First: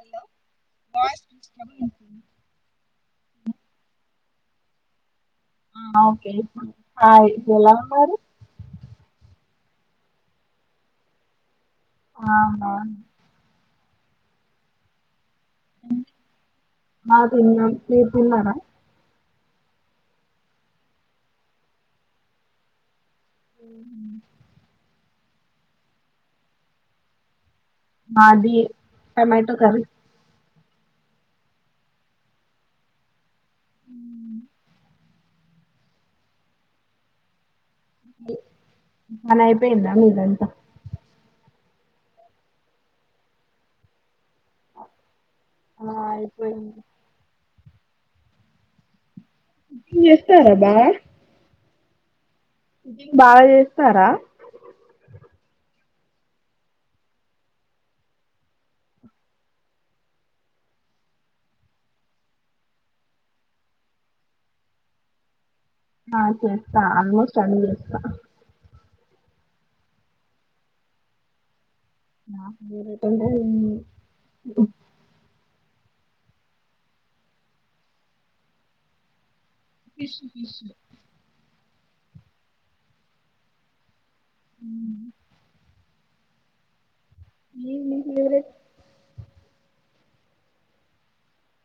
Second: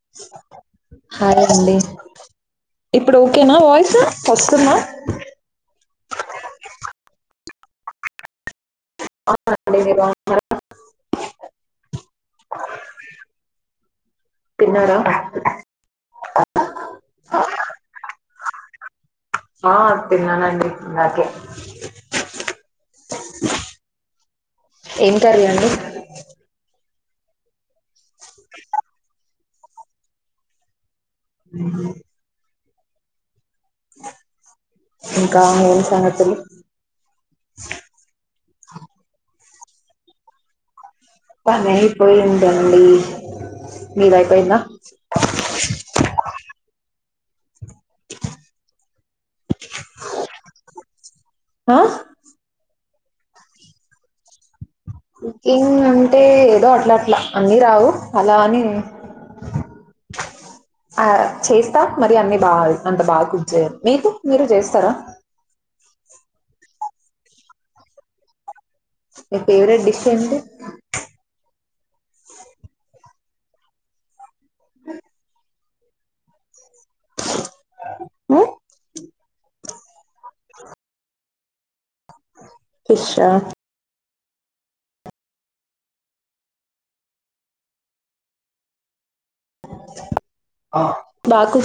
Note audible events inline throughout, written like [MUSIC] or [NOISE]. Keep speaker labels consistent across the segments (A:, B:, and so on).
A: Hello voice
B: hi
A: disturb
B: అండి
A: అవుతుంది
B: ఇప్పుడు ఓకేనా వాయిస్ తట్టుకున్నా
A: ఆ ఓకే ఇప్పుడు ఎలా ఉన్నారు
B: అ అ [UNINTELLIGIBLE]
A: ఆా [UNINTELLIGIBLE]
B: తిన్నార
A: ఆ తిన్నా మీరు తిన్నార
B: ఆ తిన్నానండి ఇందాకే
A: అఓ [UNINTELLIGIBLE]
B: ఏం కర్రీ అండి
A: మాది టమాటో కర్రీ
B: అ
A: ఉం
B: ఇంకా ఏం సంగతులు
A: పనిఅయిపోయిందా మీదంత
B: పనైయిపోయిందండి మీరై పోయిందా
A: ఆ అయిపోయింది ఎస్తారాబా [UNINTELLIGIBLE]
B: ఆ
A: బాగ చేస్తారా
B: కుకింగ్ అంటే ఏదో అట్లా అట్లా అన్నీ రావు అలా అని ఆ చేస్తా మరి అన్ని బాగా అంత బాగా కుర్చయ మీకు మీరు చేస్తారా
A: ఆ చేస్తా ఆల్మోస్ట్ అన్ని చేస్తా
B: మీ ఫేవరెట్ డిష్ ఎంటి
A: నా ఫేవరేట్ అంటే ఏమి లేదు
B: ఉం
A: ఫిష్ ఫిష్
B: ఫిష్ ఆ
A: ఉం ఏంది నీ ఫేవరేట్
B: ఆ బాకు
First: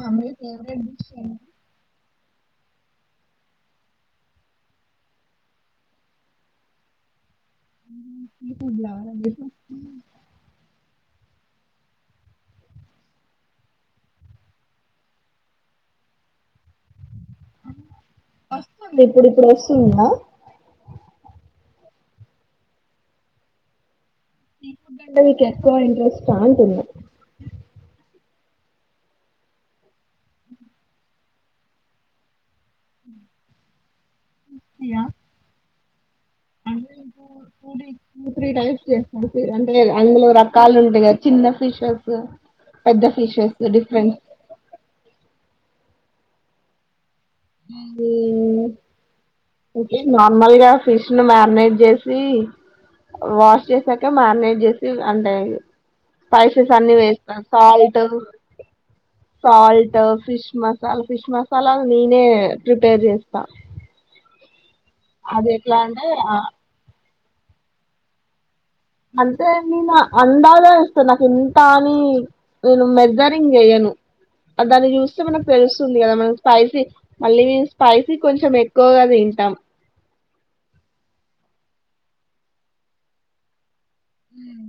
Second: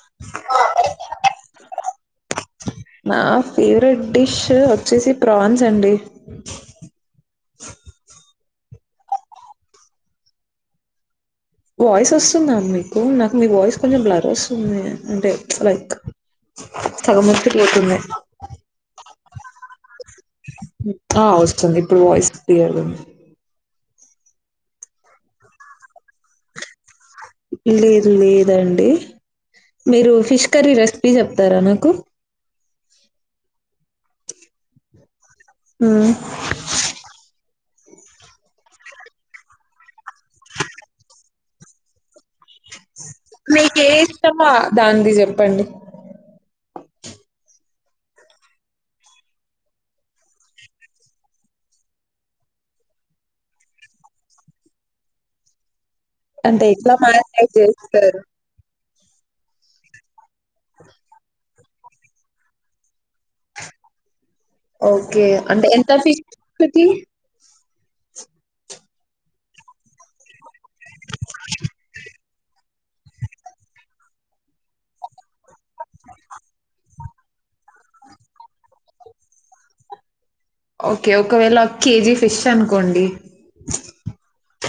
A: ఆ మీ ఫేవరేట్ డిష్ ఎంటి
B: నా ఫేవరెట్ డిష్ వచ్చేసి ప్రాన్స్ అండి అ
A: కులాకు [UNINTELLIGIBLE]
B: వాయిస్ వస్తుందా మీకు నాకు మీ వాయిస్ కొంచెం బ్లర్ వస్తుంది అంటే లైక్ సగం వచ్చి పోతుంది
A: వస్తుంది ఇప్పుడు ఇప్పుడు వస్తుంద
B: ఆ వస్తుంది ఇప్పుడు వాయిస్ క్లియర్గ ఉంది
A: సీ ఫుడ్ అంటే మీకు ఎక్కువ ఇంట్రెస్ట్ అ అంటుంది
B: లేదు లేదండి మీరు ఫిష్ కర్రీ రెసిపీ చెప్తారా నాకు
A: యా
B: ఆ
A: అంటే టూ డ టూ త్రీ టైమ్స్ చేస్త అంటే అందులో రకాలు ఉంటాయి కదా చిన్న ఫిషర్ త
B: మీకే ఇష్టమా దానిది చెప్పండి
A: నింగే అంటే నార్మల్గా ఫిష్ ను మ్యారినేట్ చేసి వాష్ చేసాక మారినేట్ చేసి అంటె
B: అంటే
A: స్పైపైసెస్
B: ఎట్లా
A: అన్ని వేస్త
B: మ్యారినేట్
A: సాల్ట్
B: చేస్తారు?
A: Salt fish masala fish masala నేనే ప్రిపేర్ చేస్ త
B: ఓకే అంటే ఎంత ఫీష్ కి
A: అంతే నేను అందా కేస్తా నాకు ఎంత అని నేను మెజరింగ్ చెయ్యను దాన్ని చూస్తే మనకు తెలుస్తుంది కదా మనం స్పైసీ మళ్ళీ స్పైసీ కొంచెం ఎక్కువగా తింటాం
B: ఓకే ఒకవేళ ఒక కేజీ ఫిష్ అనుకోండి
A: ఏం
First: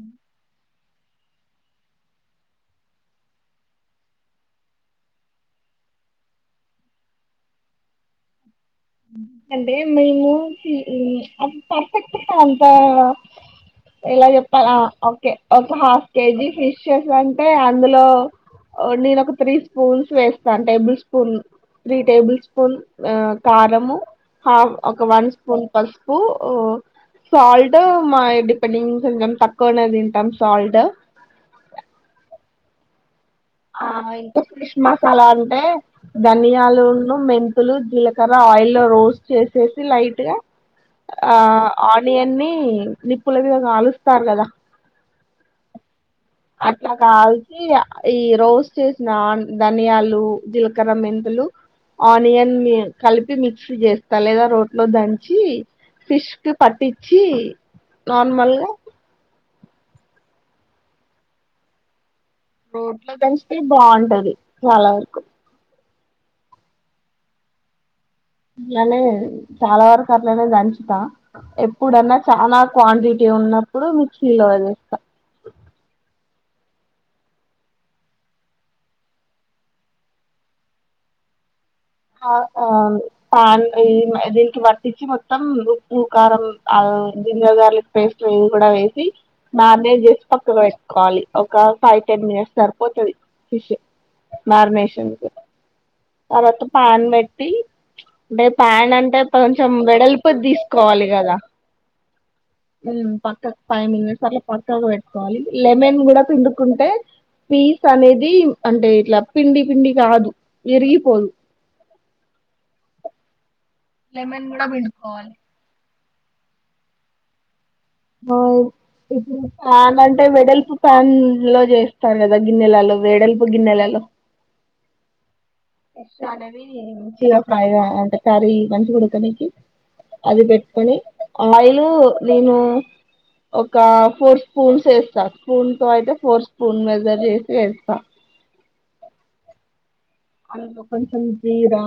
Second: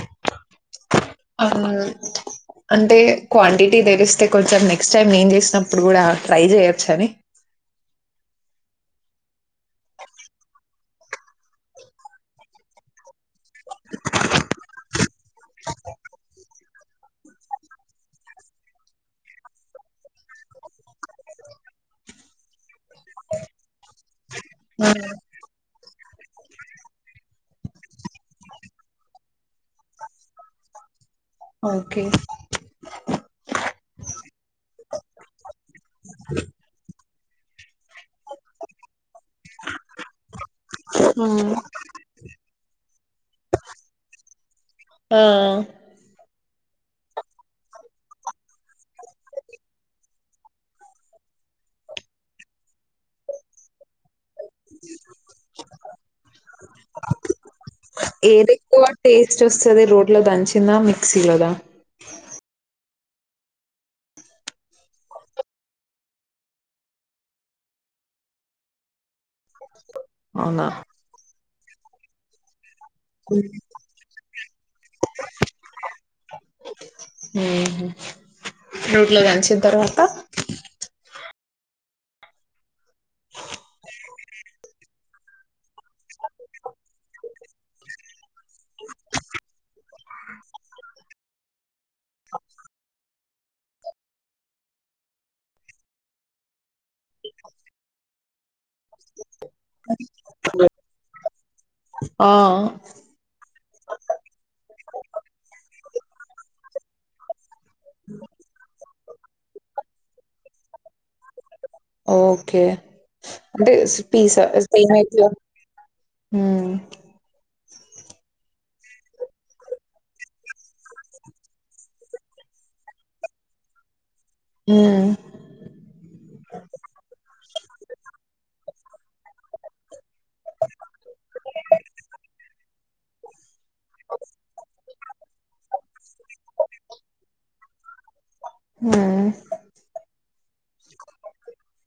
B: అవును అంటే క్వాంటిటీ తెలీస్తే కొంచెం నెక్స్ట్ టైమ్ నేను చేసినప్పుడు కూడా ట్రై చేయొచ్చని
A: ఎందుకంటే మేము అది పర్ఫెక్ట్గా అంత ఏలా చెప్పాల ఆ ఒకే ఒక హాఫ్ కేజీ ఫిషసంటే అందులో ఒ నేను ఒక త్రీ స్పూన్స్ వేస్తాను tablespoon three tablespoon ఆ కారము హాఫ్
B: ఆ
A: ఒక వన్ స్పూన్ పసుపు సాల్ట్ మై డిపెండింగ్ కొంచం తక్కువనే తింటాం సాల్ట్
B: ఓకే
A: ఆ ఇంకా ఫిష్ మసాలా అంటే ధనియాలు మెంతులు జీలకర్ర ఆయిల్లో రోస్ట్ చేసేసి లైట్ గా ఆ ఆనియన్ని నిప్పుల మీద కాలుస్తారు కదా
B: ఆ
A: అట్లా కాల్సి ఈ రోస్ చేసిన ధనియాలు జీలకర్ర మెంతు ఆనియన్ కలిపి మిక్సి చేస్తా లేదా రోట్లో దంచి ఫిష్ కు పట్టిచ్చి
B: ఏది ఎక్కువ టేస్ట్ వస్తది రోట్లో దంచిందా మిక్సీలోదా
A: రోట్లో దంచినై బాగుంటది చాలా వరకు ఇన్లనే చాలా వరకు అట్లనే
B: అవునా
A: దంచుతా ఎప్పుడన్నా చానా క్వాంటిటీ ఉన్నప్పుడు మిక్సీలోది
B: రోట్ లో దంచిన తర్వాత
A: ఆ ఆ పాన్ ఈ దీనికి వటిచ్చి మొత్తం ఉప్పు కారం జింజర్ గార్లిక్ పేస్ట్ ఇది కూడా వేసి మ్యారినేట్ చేసి పక్కకు పెట్టుకోవాలి ఒక ఫైవ్ టెన్ మినిట్స్ సరిపోతది ఫిష్ మ్యారినేషన్కు తర్వాత పాన్ పెట్టి అంటే ప్యాన్ అంటే కొంచెం వెడల్పుది తీసుకోవాలి కదా
B: ఆ
A: ఉమ్ పక్కకు ఫైవ్ మినిట్స్ అట్లా పక్కాకు పెట్టుకోవాలి లెమన్ కూడా పిండుకుంటే పీస్ అనేది అంటే ఇట్లా పిండి పిండి కాదు విరిగిపోదు
B: ఓకే అంటే పీస
A: లెమన్ కూడా
B: ఎస్తే ఏమైతద
A: పిండుకోవాలి
B: ఉమ్
A: బాయ్ ఇప్పుడు ప్యాన్ అంటే వెడల్పు ప్యాన్ లో చేస్తారు కదా గిన్నెలలో వెడల్పు గిన్నెలలో
B: హ్మ్
A: [UNINTELLIGIBLE] అది పెట్టుకొని ఆయిల్ నేను ఒక ఫోర్ స్పూన్స్ వేస సాత్ స్పూన్ తో అయితే ఫోర్ స్పూన్ మెజర్ చేసి వేస్తా
B: హ్మ్
A: అందులో కొంచం జీరా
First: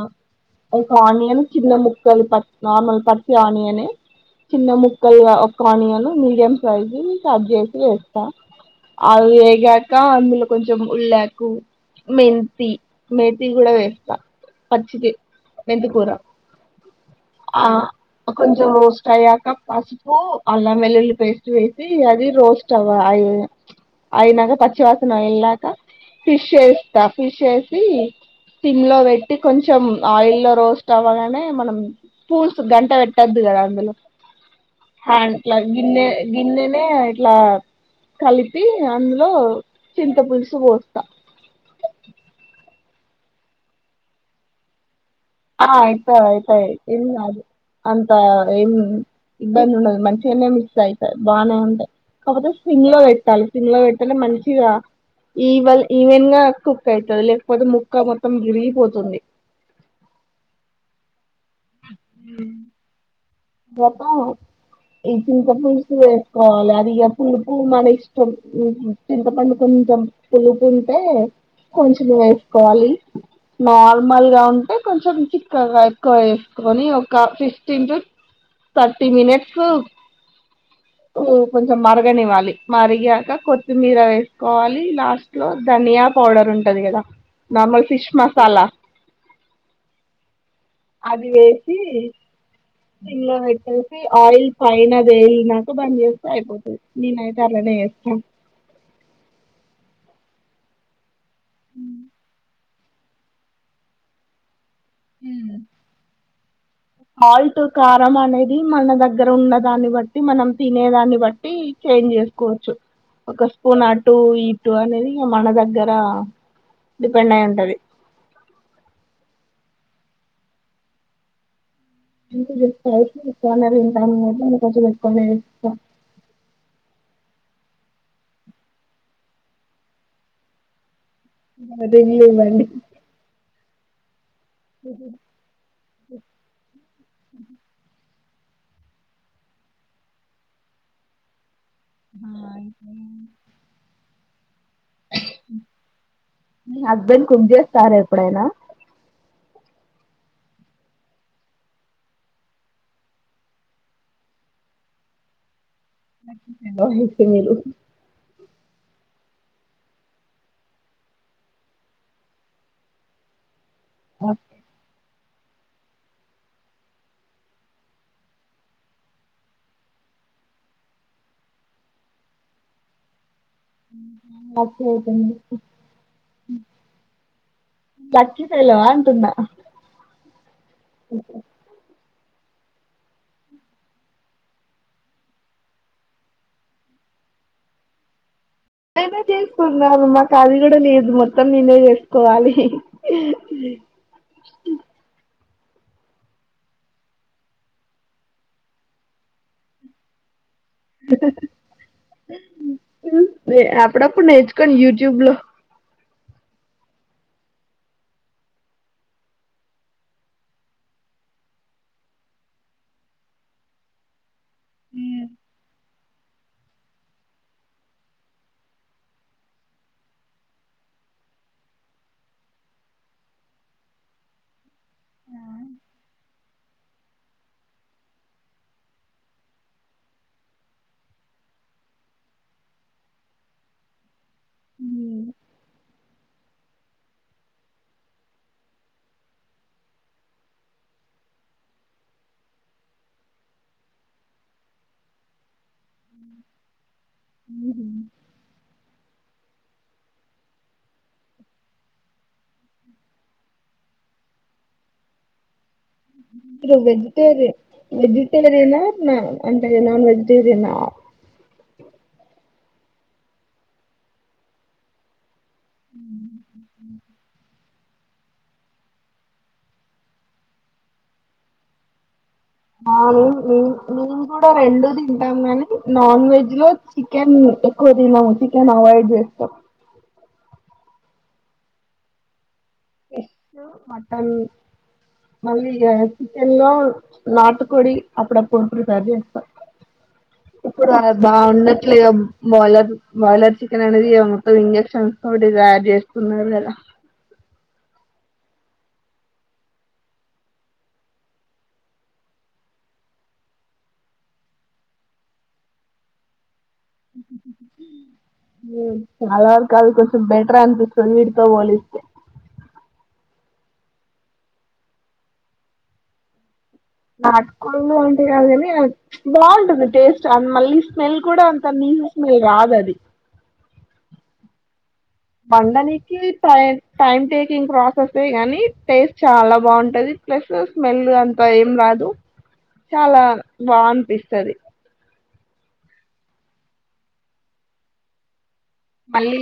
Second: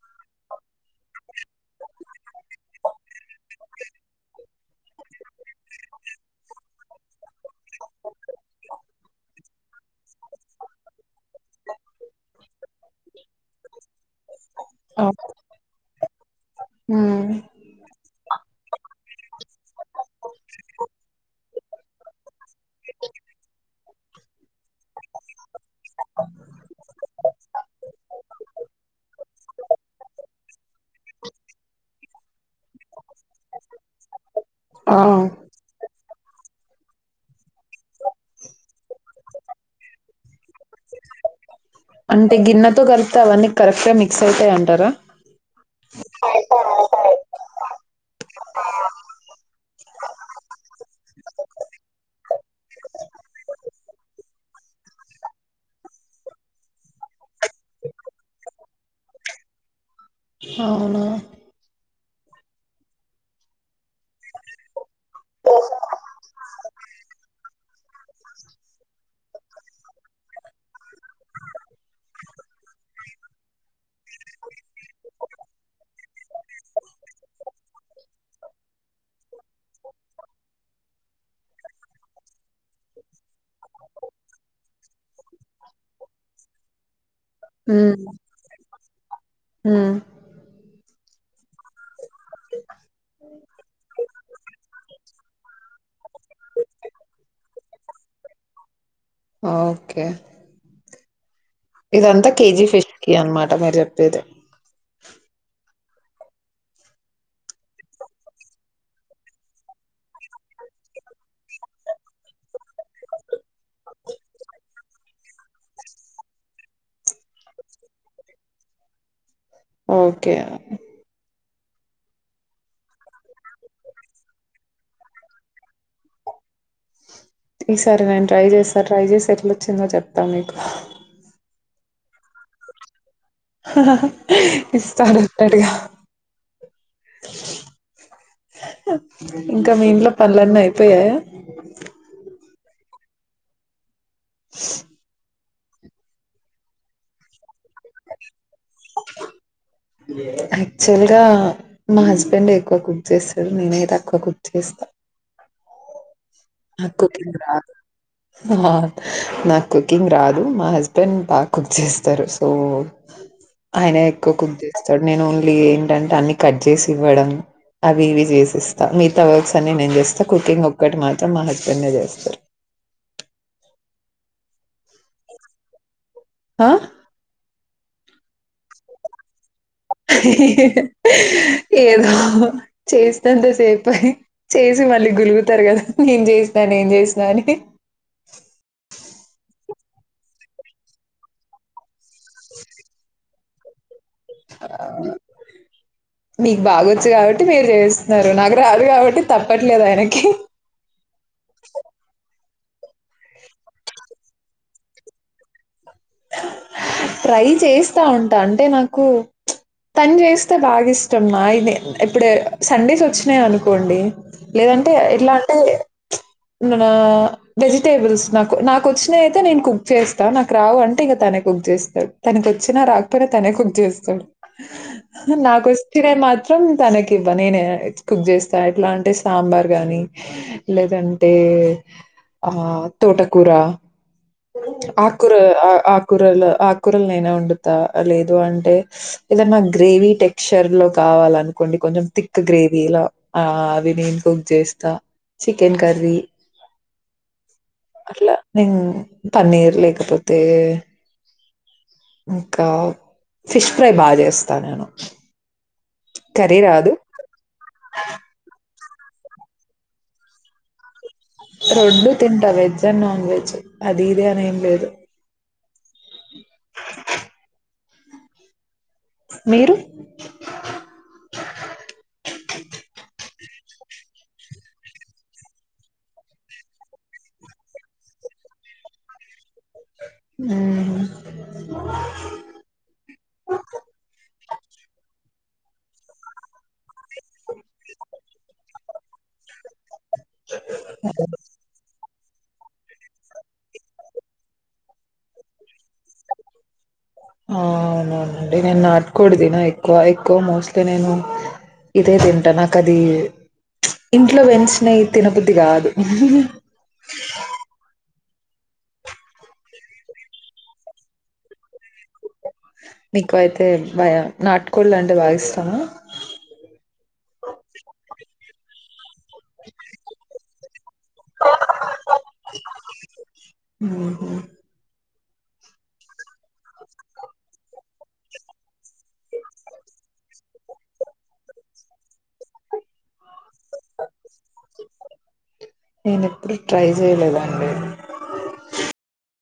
A: ఒక ఆనియన్ చిన్న ముక్కలు పట్ నార్మల్ పచ్చి ఆనియనే చిన్న ముక్కలుగా ఒక్క ఆనియన్ మీడియం సైజ్ కట్ చేసి వేస్తా అవి వేగాక అందులో కొంచెం ఉళ్ళకు మెంతి మేతి కూడా వేస్తా
B: ఆ
A: పచ్చిది మెంతి కూర
B: ఉమ్
A: ఆ కొంచెం రోస్ట్ అయ్యాక పసుపు అల్లం వెల్లుల్లి పేస్ట్ వేసి అది రోస్ట్ అవ్వాలి అయినాక పచ్చివాసన అయిలాక ఫిష్ వేస్తా ఫిష్ వేసి సిమ్ము లో పెట్టి కొంచెం ఆయిల్ లో రోస్ట్ అవ్వగానే మనం పూర్సు గరిట పెట్టద్ కదా అందులో
B: ఆ
A: హా ఇట్ల గిన్నె గిన్నె నేఇట్లా కలిపి అందులో చింత పులుసు పోస్తా
B: అంటే గిన్నెతో కలిపితే అవన్నీ కరెక్ట్గా మిక్స్ అవుతాయి అంటారా
A: అయితాయి అయితాయి గిన్నె అంతా ఏం ఇబ్బంది ఉండదు మంచిగానే మిక్స్ అయితాయి బానే ఉంటయి కాకపోతే సిమ్ములో పెట్టాలి సిమ్ములో పెడితేనే మంచిగా ఈవాళ్ ఈవెన్ గా కుక్ అవుతుంది లేకపోతే ముక్క మొత్తం విరిగిపోతుంది
B: అ
A: [UNINTELLIGIBLE] ఈ చింత పులుసు వేసుకోవాలి అది ఇక పులుపు మన ఇష్టం చింతపండుకు కొంచెం పులుపు ఉంటే కొంచెం వేసుకోవాలి నార్మల్గా ఉంటే కొంచెం చిక్కగా ఎక్కువ వేసు కొని ఒక ఫిఫ్టీన్ టు థర్టీ మినిట్స్
B: [UNINTELLIGIBLE]
A: కొంచెం మరగనివ్వాలి మరిగాక కొత్తిమీర వేసుకోవాలి లాస్ట్ లో ధనియా పౌడర్ ఉంటంది కదా నార్మల్ ఫిష్ మసాలా
B: హ్మ్
A: అది వేసి సిమ్లో పెట్టేసి ఆయిల్ పైన అది వేయి నాక బంద్ చేస్తే అయిపోతుంది నేనయితే అలానే చేస్తాం
B: ఆ ఇదంతా కేజీ ఫిష్ కి అన్నమాట మీరు చెప్పేది
A: హ్మ్ సాల్ట్ కారం అనేది మన దగ్గర ఉన్న దాన్ని బట్టి మనం తినేదాన్ని బట్టి చేంజ్ చేసుకోవచ్చు ఒక స్పూన్ అటు ఇటు అనేది మన దగ్గర డిపెండ్ అయి ఉంటది
B: ఓకే
A: [UNINTELLIGIBLE]
B: [UNINTELLIGIBLE] ఈసారి నేను ట్రై చేస్తా ట్రై చేసి ఎట్లోచ్చిందో చెప్తా మీకు
A: [UNINTELLIGIBLE]
B: ఇస్తానంటడుగా ఇంకా మీ ఇంట్లో పనులన్నీ అయిపోయాయ
A: ఆ అయిపోయినాయి మీ హస్బెండ్ కుక్ చేస్తారా ఎప్పుడైనా
B: యాక్చువల్ గా మా హస్బెండ్ ఎక్కువ కుక్ చేస్తాడు నేనే తక్కువ కుక్ చేస్తా నాకు
A: అయితే
B: కుకింగ్
A: మీరు
B: రాదు వా నా కుకింగ్ రాదు మా హస్బెండ్ బాగా కుక్ చేస్తారు సో ఆయన ఎక్కువ కుక్ చేస్తాడు నేను ఓన్లీ ఏంటంటే అన్ని కట్ చేసి ఇవ్వడం అవి ఇవి చేసిస్తా మిగతా వర్క్స్ అన్ని నేను చేస్తా కుకింగ్ ఒక్కటి మా త మా హస్బెండే చేస్తారు
A: ఉహు లక్కీ అయితే మీరు
B: ఆ
A: లక్కీ ఫెలో అంటున్నా
B: ఏదో చేస్తాంతసేపే చేసి మళ్ళీ గులుగుతారు కదా నేను చేసిన నేను చేసినా అని అ
A: నేనే చేసుకున్నాను మాకు అది కూడా లేదు మొత్తం నేనే చేసుకోవాలి
B: మీకు బాగొచ్చు కాబట్టి మీరు చేస్తున్నారు నాకు రాదు కాబట్టి తప్పట్లేదు ఆయనకి
A: అద అప్పుడప్పుడు నేర్చుకొని యూట్యూబ్ లో
B: ట్రై చేస్తా ఉంటా అంటే నాకు తను చేస్తే బాగా ఇష్టమ ఇది ఇప్పుడు సండేస్ వచ్చినాయి అనుకోండి లేదంటే ఎట్లా అంటే నా వెజిటేబుల్స్ నాకు నాకొచ్చినవి అయితే నేను కుక్ చేస్తా నాకు రావు అంటే ఇక తను నా కుక్ చేస్తాడు తనకి వచ్చినా రాకపోయినా తనే కుక్ చేస్తాడు నాకొచ్చినవి మా మాత్రం తనకి ఇవ్వ నేనే కుక్ చేస్తా ఎట్లా అంటే సాంబార్ గాని లేదన్ తే ఆ తోటకూర ఆకూర ఆకూరలు ఆకూరలు నేనే వండుతా లేదు అంటే ఏదన్న గ్రే గ్రేవీ టెక్స్చర్ లో కావాలనుకోండి కొంచెం థిక్ గ్రేవీలా ఆ అవి నేను కుక్ చేస్తా చికెన్ కర్రీ అట్లా న పన్నీర్ లేకపోతే ఇంకా ఫిష్ ఫ్రై బాగా చేస్తా నేను కర్రీ రాదు.
A: వెజిటేరియన్ వెజిటేరియన్ అర అంతే కదా వెజిటేరియన్
B: రొండు తింటా వెజ్ అండ్ నాన్ వెజ్ అది ఇది అని ఏంలేదు.
A: ఉ
B: మీరు?
A: మేం మేము కూడా రెండు తింటాం కాని, నాన్ వెజ్ లో చికెన్ ఎక్కువ తినము. చికెన్ అవయిడ్ చేస్తా
B: ఉ
A: ఎగ్, మటన్ మళ్ళీ చికెన్ లో నాటు కొడి అప్పుడప్పుడు ప్రిపేర్ చేస్తారు ఇప్పుడు బాగుండట్లేదు బాయిలర్ బాయిలర్ చికెన్ అనేది మొత్తం ఇంజక్షన్స్ తోటి తయారు చేసుకున్నారు కదా
B: అవునవునండి నేను నాటుకోడి తిన ఎక్కువ ఎక్కువ మోస్ట్లీ నేను ఇదే తింటా నాకు అది ఇంట్లో పెంచినవి తినబుద్ది కాదు
A: ఉ చాలా వర కాలు కొంచెం బెటర్ అనిపిస్తుంది వీటితో పోలిస్తే
B: మీకు అయితే భయం నాటుకోళ్లు అంటే బాగా ఇష్టమ
A: నాటుకోళ్ళు అంటే కాదు కాని బాగుంటది టేస్ట్ అది మళ్ళీ స్మెల్ కూడా అంత నీసు స్మెల్ రాదు అది
B: మ్హూ.
A: వండనికి టైం టైమ్ టేకింగ్ ప్రాసెసే గానీ టేస్ట్ చాలా బావుంటది. ప్లస్ స్మెల్ అంతా ఏం రాదు. చాలా బాఅనిపిస్తది.
B: నేను ఎప్పుడు ట్రై చేయలేదండి.
A: మళ్ళీ